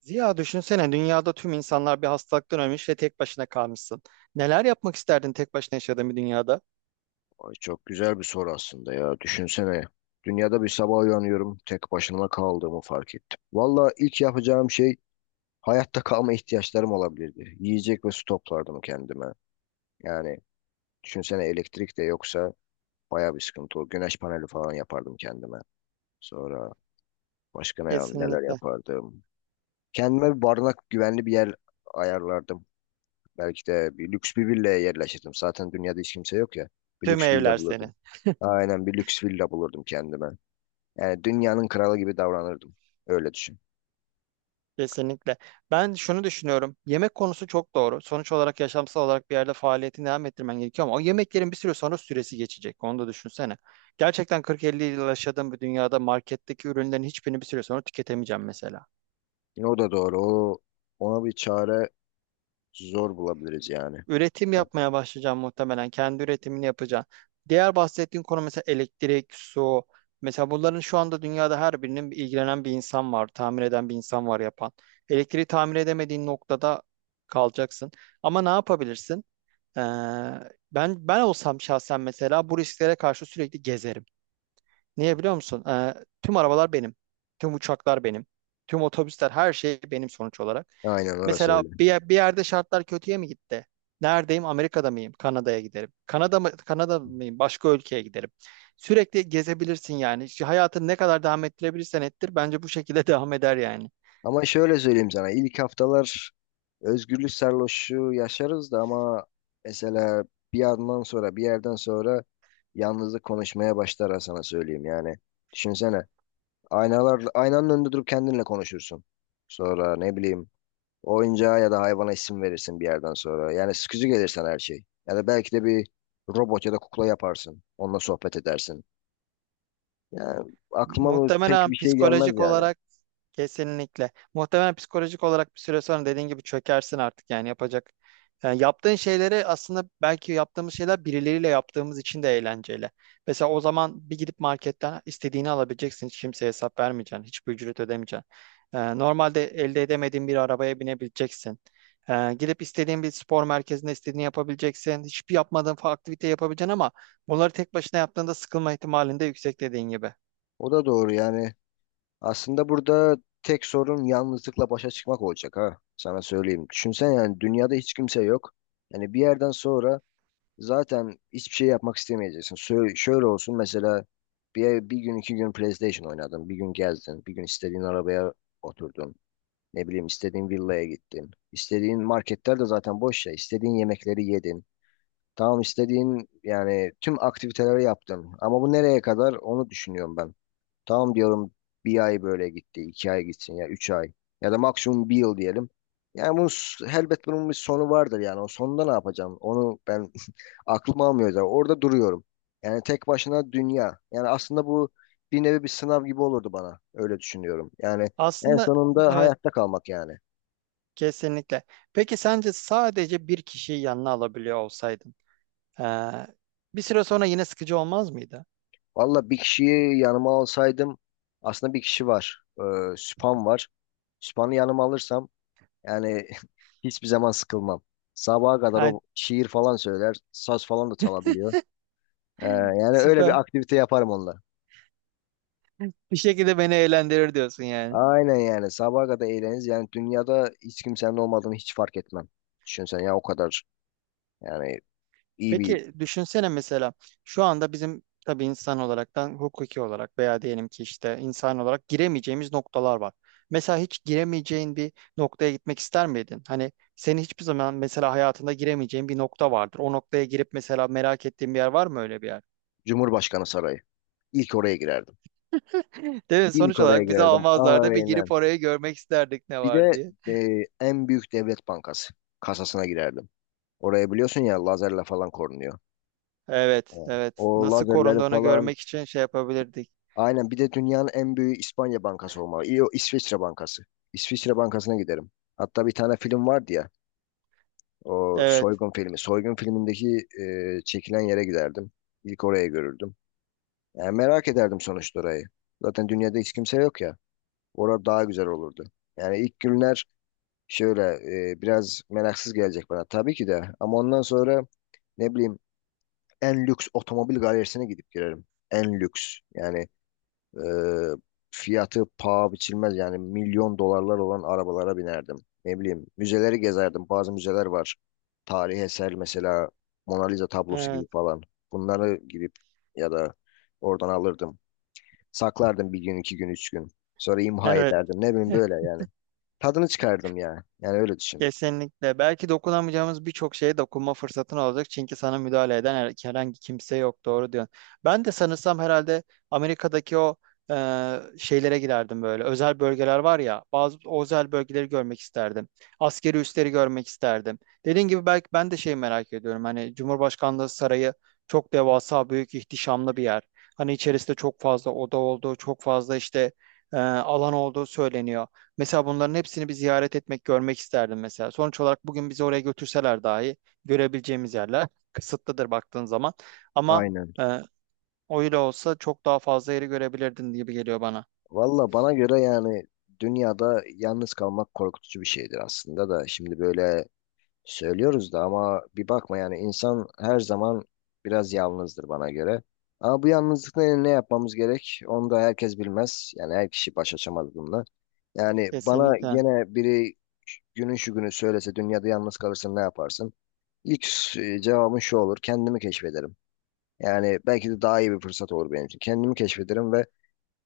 Ziya, düşünsene, dünyada tüm insanlar bir hastalıktan ölmüş ve tek başına kalmışsın. Neler yapmak isterdin tek başına yaşadığın bir dünyada? Ay çok güzel bir soru aslında ya. Düşünsene. Dünyada bir sabah uyanıyorum. Tek başıma kaldığımı fark ettim. Valla ilk yapacağım şey hayatta kalma ihtiyaçlarım olabilirdi. Yiyecek ve su toplardım kendime. Yani düşünsene, elektrik de yoksa baya bir sıkıntı olur. Güneş paneli falan yapardım kendime. Sonra başka neler Kesinlikle. yapardım? Kendime bir barınak, güvenli bir yer ayarlardım. Belki de bir lüks bir villaya yerleşirdim. Zaten dünyada hiç kimse yok ya. Bir Tüm lüks villa evler bulurdum. senin. Aynen, bir lüks villa bulurdum kendime. Yani dünyanın kralı gibi davranırdım. Öyle düşün. Kesinlikle. Ben şunu düşünüyorum. Yemek konusu çok doğru. Sonuç olarak yaşamsal olarak bir yerde faaliyetini devam ettirmen gerekiyor ama o yemeklerin bir süre sonra süresi geçecek. Onu da düşünsene. Gerçekten 40-50 yıl yaşadığım bir dünyada marketteki ürünlerin hiçbirini bir süre sonra tüketemeyeceğim mesela. Yine o da doğru. Ona bir çare zor bulabiliriz yani. Üretim yapmaya başlayacağım muhtemelen. Kendi üretimini yapacağım. Diğer bahsettiğin konu mesela elektrik, su. Mesela bunların şu anda dünyada her birinin bir ilgilenen bir insan var, tamir eden bir insan var, yapan. Elektriği tamir edemediğin noktada kalacaksın. Ama ne yapabilirsin? Ee, ben olsam şahsen mesela bu risklere karşı sürekli gezerim. Niye biliyor musun? Tüm arabalar benim. Tüm uçaklar benim. Tüm otobüsler, her şey benim sonuç olarak. Aynen, orası Mesela öyle. bir, bir yerde şartlar kötüye mi gitti? Neredeyim? Amerika'da mıyım? Kanada'ya giderim. Kanada mı, Kanada mıyım? Başka ülkeye giderim. Sürekli gezebilirsin yani. Şu hayatını ne kadar devam ettirebilirsen ettir. Bence bu şekilde devam eder yani. Ama şöyle söyleyeyim sana. İlk haftalar özgürlük sarhoşluğu yaşarız da ama mesela bir yerden sonra yalnızlık konuşmaya başlar ha, sana söyleyeyim yani. Düşünsene. Aynalar, aynanın önünde durup kendinle konuşursun. Sonra ne bileyim, oyuncağa ya da hayvana isim verirsin bir yerden sonra. Yani sıkıcı gelirsen her şey. Ya da belki de bir robot ya da kukla yaparsın. Onunla sohbet edersin. Yani aklıma bu pek Muhtemelen bir şey gelmez psikolojik yani. olarak kesinlikle. Muhtemelen psikolojik olarak bir süre sonra dediğin gibi çökersin artık yani yapacak. Yani yaptığın şeyleri aslında belki yaptığımız şeyler birileriyle yaptığımız için de eğlenceli. Mesela o zaman bir gidip marketten istediğini alabileceksin. Hiç kimseye hesap vermeyeceksin. Hiçbir ücret ödemeyeceksin. Normalde elde edemediğin bir arabaya binebileceksin. Gidip istediğin bir spor merkezinde istediğini yapabileceksin. Hiçbir yapmadığın aktivite yapabileceksin ama bunları tek başına yaptığında sıkılma ihtimalinde yüksek dediğin gibi. O da doğru yani. Aslında burada tek sorun yalnızlıkla başa çıkmak olacak ha. Sana söyleyeyim. Düşünsen yani, dünyada hiç kimse yok. Yani bir yerden sonra zaten hiçbir şey yapmak istemeyeceksin. Şöyle olsun mesela, bir gün iki gün PlayStation oynadın. Bir gün gezdin. Bir gün istediğin arabaya oturdun. Ne bileyim istediğin villaya gittin. İstediğin marketler de zaten boş ya. İstediğin yemekleri yedin. Tamam, istediğin yani tüm aktiviteleri yaptın. Ama bu nereye kadar, onu düşünüyorum ben. Tamam diyorum, bir ay böyle gitti. İki ay gitsin ya, üç ay. Ya da maksimum bir yıl diyelim. Yani bunun, elbet bunun bir sonu vardır yani. O sonunda ne yapacağım? Onu ben aklım almıyor zaten. Orada duruyorum. Yani tek başına dünya. Yani aslında bu bir nevi bir sınav gibi olurdu bana. Öyle düşünüyorum. Yani en Aslında sonunda evet, hayatta kalmak yani. kesinlikle. Peki sence sadece bir kişiyi yanına alabiliyor olsaydın eee, bir süre sonra yine sıkıcı olmaz mıydı? Valla bir kişiyi yanıma alsaydım, aslında bir kişi var. Süphan var. Süphan'ı yanıma alırsam yani hiçbir zaman sıkılmam. Sabaha kadar Yani o şiir falan söyler. Saz falan da çalabiliyor. Yani öyle süper bir aktivite yaparım onunla. bir şekilde beni eğlendirir diyorsun yani. Aynen, yani sabaha kadar eğleniriz. Yani dünyada hiç kimsenin olmadığını hiç fark etmem. Düşünsen ya, o kadar yani, iyi bir Peki düşünsene mesela şu anda bizim tabii insan olaraktan hukuki olarak veya diyelim ki işte insan olarak giremeyeceğimiz noktalar var. Mesela hiç giremeyeceğin bir noktaya gitmek ister miydin? Hani senin hiçbir zaman mesela hayatında giremeyeceğin bir nokta vardır. O noktaya girip mesela merak ettiğin bir yer var mı, öyle bir yer? Cumhurbaşkanı sarayı. İlk oraya girerdim. Değil mi? İlk Sonuç oraya olarak bizi girerdim. almazlardı. Bir girip Aynen. orayı görmek isterdik ne Bir de var diye. En büyük devlet bankası kasasına girerdim. Oraya biliyorsun ya, lazerle falan korunuyor. Evet, Evet. evet. O Nasıl lazerleri korunduğunu falan, görmek için şey yapabilirdik. aynen, bir de dünyanın en büyük İspanya bankası olmalı. İyi, o İsviçre bankası. İsviçre bankasına giderim. Hatta bir tane film vardı ya. O Evet, soygun filmi. Soygun filmindeki çekilen yere giderdim. İlk oraya görürdüm. Yani merak ederdim sonuçta orayı. Zaten dünyada hiç kimse yok ya. Orada daha güzel olurdu. Yani ilk günler şöyle biraz meraksız gelecek bana tabii ki de. Ama ondan sonra ne bileyim, en lüks otomobil galerisine gidip girerim. En lüks. Yani e, fiyatı paha biçilmez yani milyon dolarlar olan arabalara binerdim. Ne bileyim, müzeleri gezerdim. Bazı müzeler var. Tarihi eser mesela, Mona Lisa tablosu gibi evet, falan. Bunları gidip ya da oradan alırdım. Saklardım bir gün, iki gün, üç gün. Sonra imha evet. ederdim. Ne bileyim, böyle yani. Tadını çıkardım ya. Yani öyle düşün. Kesinlikle. Belki dokunamayacağımız birçok şeye dokunma fırsatın olacak. Çünkü sana müdahale eden herhangi kimse yok. Doğru diyorsun. Ben de sanırsam herhalde Amerika'daki o e, şeylere girerdim böyle. Özel bölgeler var ya. Bazı o özel bölgeleri görmek isterdim. Askeri üsleri görmek isterdim. Dediğin gibi belki ben de şeyi merak ediyorum. Hani Cumhurbaşkanlığı Sarayı çok devasa, büyük, ihtişamlı bir yer. Hani içerisinde çok fazla oda olduğu, çok fazla işte alan olduğu söyleniyor. Mesela bunların hepsini bir ziyaret etmek, görmek isterdim mesela. Sonuç olarak bugün bizi oraya götürseler dahi görebileceğimiz yerler kısıtlıdır baktığın zaman. Ama Aynen. e, o olsa çok daha fazla yeri görebilirdin gibi geliyor bana. Valla bana göre yani, dünyada yalnız kalmak korkutucu bir şeydir aslında da, şimdi böyle söylüyoruz da ama bir bakma yani, insan her zaman biraz yalnızdır bana göre. Ama bu yalnızlıkla ne yapmamız gerek, onu da herkes bilmez. Yani her kişi baş açamaz bununla. Yani bana Kesinlikle. gene biri günün şu günü söylese, dünyada yalnız kalırsın ne yaparsın? İlk cevabım şu olur, kendimi keşfederim. Yani belki de daha iyi bir fırsat olur benim için. Kendimi keşfederim ve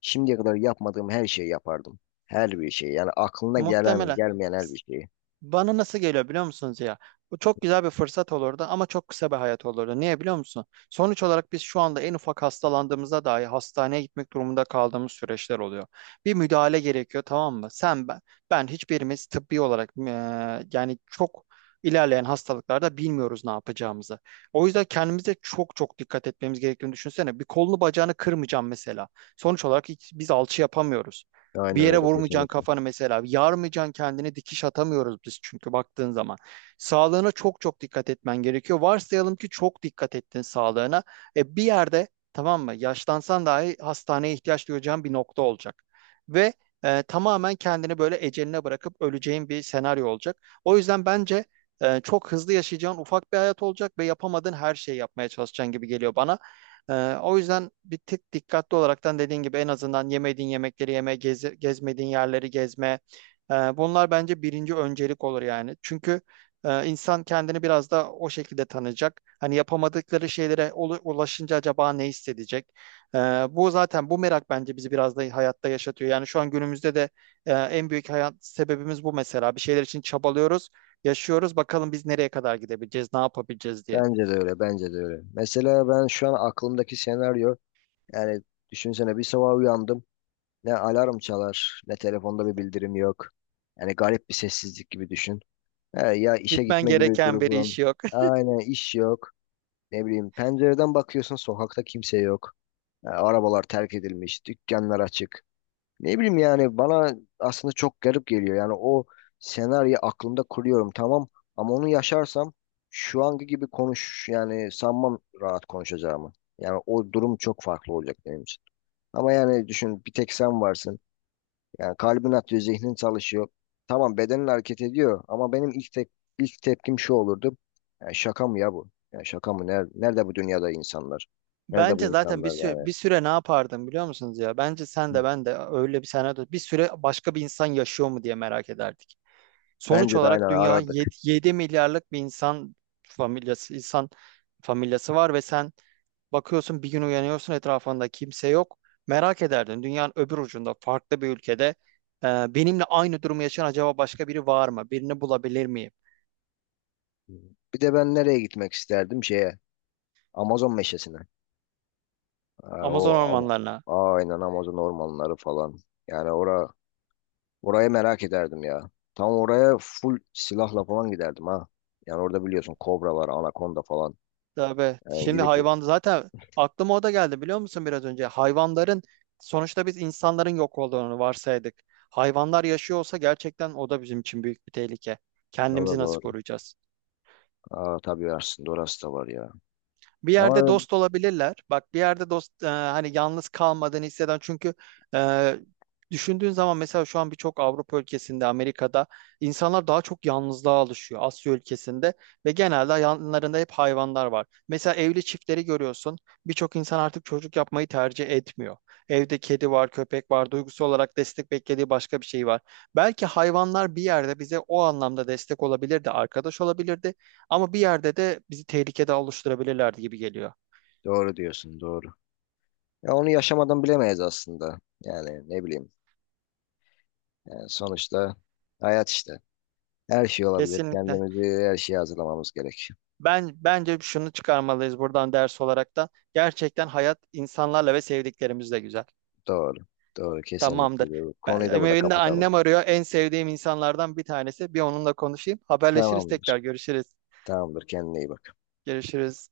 şimdiye kadar yapmadığım her şeyi yapardım. Her bir şeyi. Yani aklına gelen, Muhtemelen. gelmeyen her bir şeyi. Bana nasıl geliyor biliyor musunuz ya? Bu çok güzel bir fırsat olurdu ama çok kısa bir hayat olurdu. Niye biliyor musun? Sonuç olarak biz şu anda en ufak hastalandığımızda dahi hastaneye gitmek durumunda kaldığımız süreçler oluyor. Bir müdahale gerekiyor, tamam mı? Sen ben, hiçbirimiz tıbbi olarak yani çok ilerleyen hastalıklarda bilmiyoruz ne yapacağımızı. O yüzden kendimize çok çok dikkat etmemiz gerektiğini düşünsene. Bir kolunu bacağını kırmayacağım mesela. Sonuç olarak hiç, biz alçı yapamıyoruz. Bir Aynen yere öyle, vurmayacaksın kesinlikle. kafanı mesela. Yarmayacaksın kendini, dikiş atamıyoruz biz çünkü baktığın zaman. Sağlığına çok çok dikkat etmen gerekiyor. Varsayalım ki çok dikkat ettin sağlığına. E, bir yerde, tamam mı? Yaşlansan dahi hastaneye ihtiyaç duyacağın bir nokta olacak. Ve tamamen kendini böyle eceline bırakıp öleceğin bir senaryo olacak. O yüzden bence çok hızlı yaşayacağın ufak bir hayat olacak ve yapamadığın her şeyi yapmaya çalışacaksın gibi geliyor bana. O yüzden bir tık dikkatli olaraktan dediğin gibi en azından yemediğin yemekleri yeme, gezmediğin yerleri gezme. Bunlar bence birinci öncelik olur yani. Çünkü insan kendini biraz da o şekilde tanıyacak. Hani yapamadıkları şeylere ulaşınca acaba ne hissedecek? Ee, bu zaten, bu merak bence bizi biraz da hayatta yaşatıyor. Yani şu an günümüzde de en büyük hayat sebebimiz bu mesela. Bir şeyler için çabalıyoruz, yaşıyoruz. Bakalım biz nereye kadar gidebileceğiz, ne yapabileceğiz diye. Bence de öyle, bence de öyle. Mesela ben şu an aklımdaki senaryo, yani düşünsene bir sabah uyandım. Ne alarm çalar, ne telefonda bir bildirim yok. Yani garip bir sessizlik gibi düşün. He, ya işe Gitmen gitme gibi bir gereken bir durum. iş yok. Aynen, iş yok. Ne bileyim, pencereden bakıyorsun sokakta kimse yok. Ha, arabalar terk edilmiş, dükkanlar açık. Ne bileyim yani, bana aslında çok garip geliyor. Yani o senaryo aklımda kuruyorum tamam, ama onu yaşarsam şu anki gibi konuş yani, sanmam rahat konuşacağımı. Yani o durum çok farklı olacak benim için. Ama yani düşün, bir tek sen varsın. Yani kalbin atıyor, zihnin çalışıyor. Tamam, bedenin hareket ediyor ama benim ilk tepkim şu olurdu. Yani şaka mı ya bu? Yani şaka mı? Nerede bu dünyada insanlar? Nerede bu Bence zaten insanlar yani? bir süre ne yapardım biliyor musunuz ya? Bence sen de ben de öyle bir senaryo bir süre başka bir insan yaşıyor mu diye merak ederdik. Sonuç Bence de aynen olarak dünya arardık. 7 milyarlık bir insan insan familyası var ve sen bakıyorsun, bir gün uyanıyorsun, etrafında kimse yok. Merak ederdin, dünyanın öbür ucunda farklı bir ülkede benimle aynı durumu yaşayan acaba başka biri var mı? Birini bulabilir miyim? Bir de ben nereye gitmek isterdim? Şeye, Amazon meşesine. Ha, Amazon o ormanlarına. Am- aynen Amazon ormanları falan. Yani orayı merak ederdim ya. Tam oraya full silahla falan giderdim ha. Yani orada biliyorsun kobra var, anakonda falan. Tabii. Yani Şimdi gidip o, hayvan zaten aklıma o da geldi biliyor musun biraz önce? Hayvanların, sonuçta biz insanların yok olduğunu varsaydık. Hayvanlar yaşıyor olsa gerçekten o da bizim için büyük bir tehlike. o Kendimizi da nasıl doğru. koruyacağız? Aa, tabii aslında orası da var ya. Bir yerde Ama dost olabilirler. Bak, bir yerde dost hani yalnız kalmadığını hisseden, çünkü e, düşündüğün zaman mesela şu an birçok Avrupa ülkesinde, Amerika'da insanlar daha çok yalnızlığa alışıyor, Asya ülkesinde ve genelde yanlarında hep hayvanlar var. Mesela evli çiftleri görüyorsun. Birçok insan artık çocuk yapmayı tercih etmiyor. Evde kedi var, köpek var. Duygusu olarak destek beklediği başka bir şey var. Belki hayvanlar bir yerde bize o anlamda destek olabilirdi, arkadaş olabilirdi. Ama bir yerde de bizi tehlikede oluşturabilirlerdi gibi geliyor. doğru diyorsun, doğru. Ya onu yaşamadan bilemeyiz aslında. Yani ne bileyim. Yani sonuçta hayat işte. Her şey olabilir. Kesinlikle. Kendimizi her şeye hazırlamamız gerek. Ben, bence şunu çıkarmalıyız buradan ders olarak da. Gerçekten hayat insanlarla ve sevdiklerimizle güzel. Doğru. Doğru. Kesinlikle Tamamdır. doğru. Konuyu da burada Benim kapatalım. annem arıyor. En sevdiğim insanlardan bir tanesi. Bir onunla konuşayım. Haberleşiriz Tamamdır. tekrar. Görüşürüz. Tamamdır. Kendine iyi bak. Görüşürüz.